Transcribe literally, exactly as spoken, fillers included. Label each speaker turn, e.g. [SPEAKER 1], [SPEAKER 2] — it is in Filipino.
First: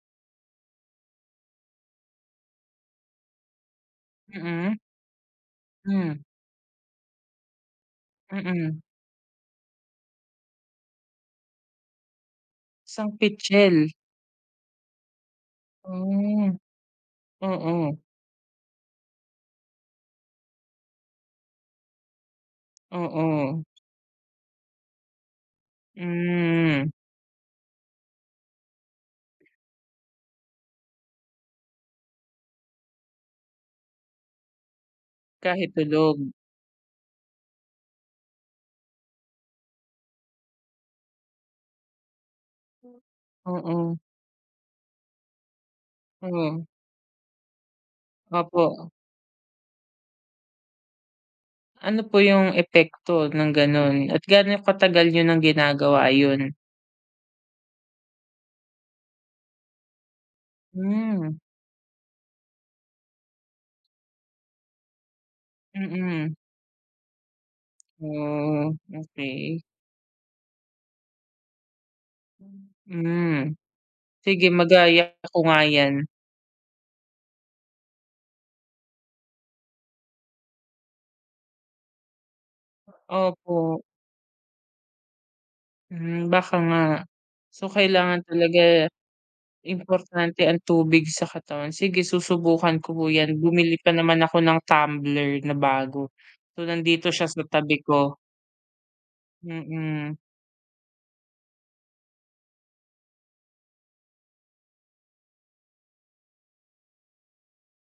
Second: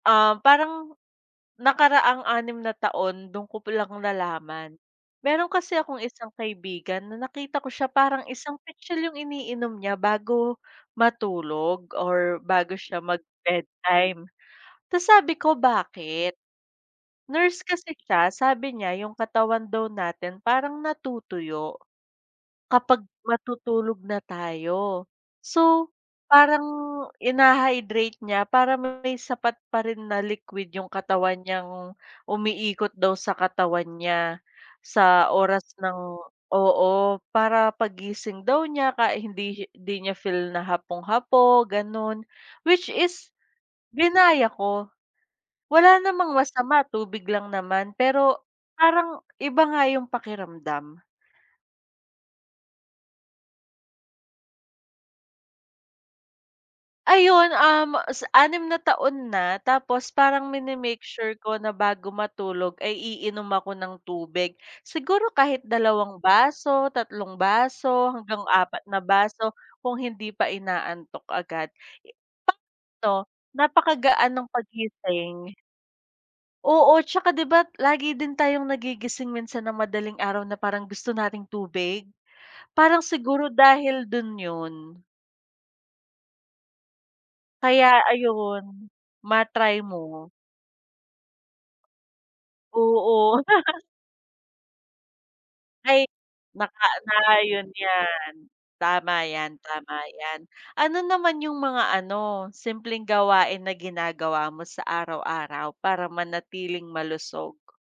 [SPEAKER 1] Ah, parang nakaraang anim na taon do'n ko palang nalaman.
[SPEAKER 2] Mm.
[SPEAKER 1] Mayro'n kasi akong
[SPEAKER 2] Hmm.
[SPEAKER 1] isang kaibigan na nakita ko siya parang isang
[SPEAKER 2] Mm.
[SPEAKER 1] pitsel yung iniinom niya bago, matulog or bago siya
[SPEAKER 2] Isang
[SPEAKER 1] mag
[SPEAKER 2] pitsel.
[SPEAKER 1] bedtime, ta's sabi ko, "bakit?"
[SPEAKER 2] Hmm,
[SPEAKER 1] Nurse kasi
[SPEAKER 2] mm.
[SPEAKER 1] siya sabi niya, yung katawan daw natin parang natutuyo kapag
[SPEAKER 2] Mm.
[SPEAKER 1] matutulog na tayo so parang,
[SPEAKER 2] Hmm.
[SPEAKER 1] ina-hydrate niya parang may sapat pa rin na liquid yung katawan niyang umiikot daw sa katawan niya sa oras
[SPEAKER 2] Kahit
[SPEAKER 1] ng
[SPEAKER 2] tulog.
[SPEAKER 1] oo, para paggising daw niya kahi hindi hindi niya feel na hapong-hapo gano'n which is
[SPEAKER 2] Mm.
[SPEAKER 1] ginaya ko wala namang
[SPEAKER 2] Hmm.
[SPEAKER 1] masama, tubig lang naman pero
[SPEAKER 2] Opo.
[SPEAKER 1] parang iba nga yung pakiramdam.
[SPEAKER 2] Ano po yung epekto ng gano'n at gaano katagal niyo ng ginagawa yon?
[SPEAKER 1] Ayon, um, sa anim na taon na tapos parang mini-make sure
[SPEAKER 2] Hmm.
[SPEAKER 1] ko na bago matulog ay iinom ako ng tubig, siguro kahit dalawang
[SPEAKER 2] Mm.
[SPEAKER 1] baso, tatlong baso hanggang
[SPEAKER 2] Hmm,
[SPEAKER 1] apat na baso
[SPEAKER 2] okey.
[SPEAKER 1] kung hindi pa inaantok agad.
[SPEAKER 2] Hmm,
[SPEAKER 1] Sakto
[SPEAKER 2] hmm.
[SPEAKER 1] napakagaan
[SPEAKER 2] Sige
[SPEAKER 1] ng
[SPEAKER 2] magaya ko
[SPEAKER 1] paggising.
[SPEAKER 2] nga yan.
[SPEAKER 1] Oo 'tsaka 'di ba lagi din tayong nagigising minsan ng madaling araw na parang gusto nating tubig, parang siguro
[SPEAKER 2] Opo.
[SPEAKER 1] dahil do'n yun.
[SPEAKER 2] Hmm, baka nga so
[SPEAKER 1] Kaya
[SPEAKER 2] kailangan talaga
[SPEAKER 1] ayun ma-try mo.
[SPEAKER 2] importante ang tubig sa katawan, sige susubukan ko po yan.
[SPEAKER 1] Oo.
[SPEAKER 2] Bumili pa naman ako ng tumbler na
[SPEAKER 1] Ay,
[SPEAKER 2] bago so
[SPEAKER 1] naka
[SPEAKER 2] nandito siya
[SPEAKER 1] na
[SPEAKER 2] sa
[SPEAKER 1] yun
[SPEAKER 2] tabi ko.
[SPEAKER 1] yan, tama yan, tama
[SPEAKER 2] Mm.
[SPEAKER 1] yan. Ano naman yung mga ano simpleng gawain na ginagawa mo sa araw-araw para manatiling malusog?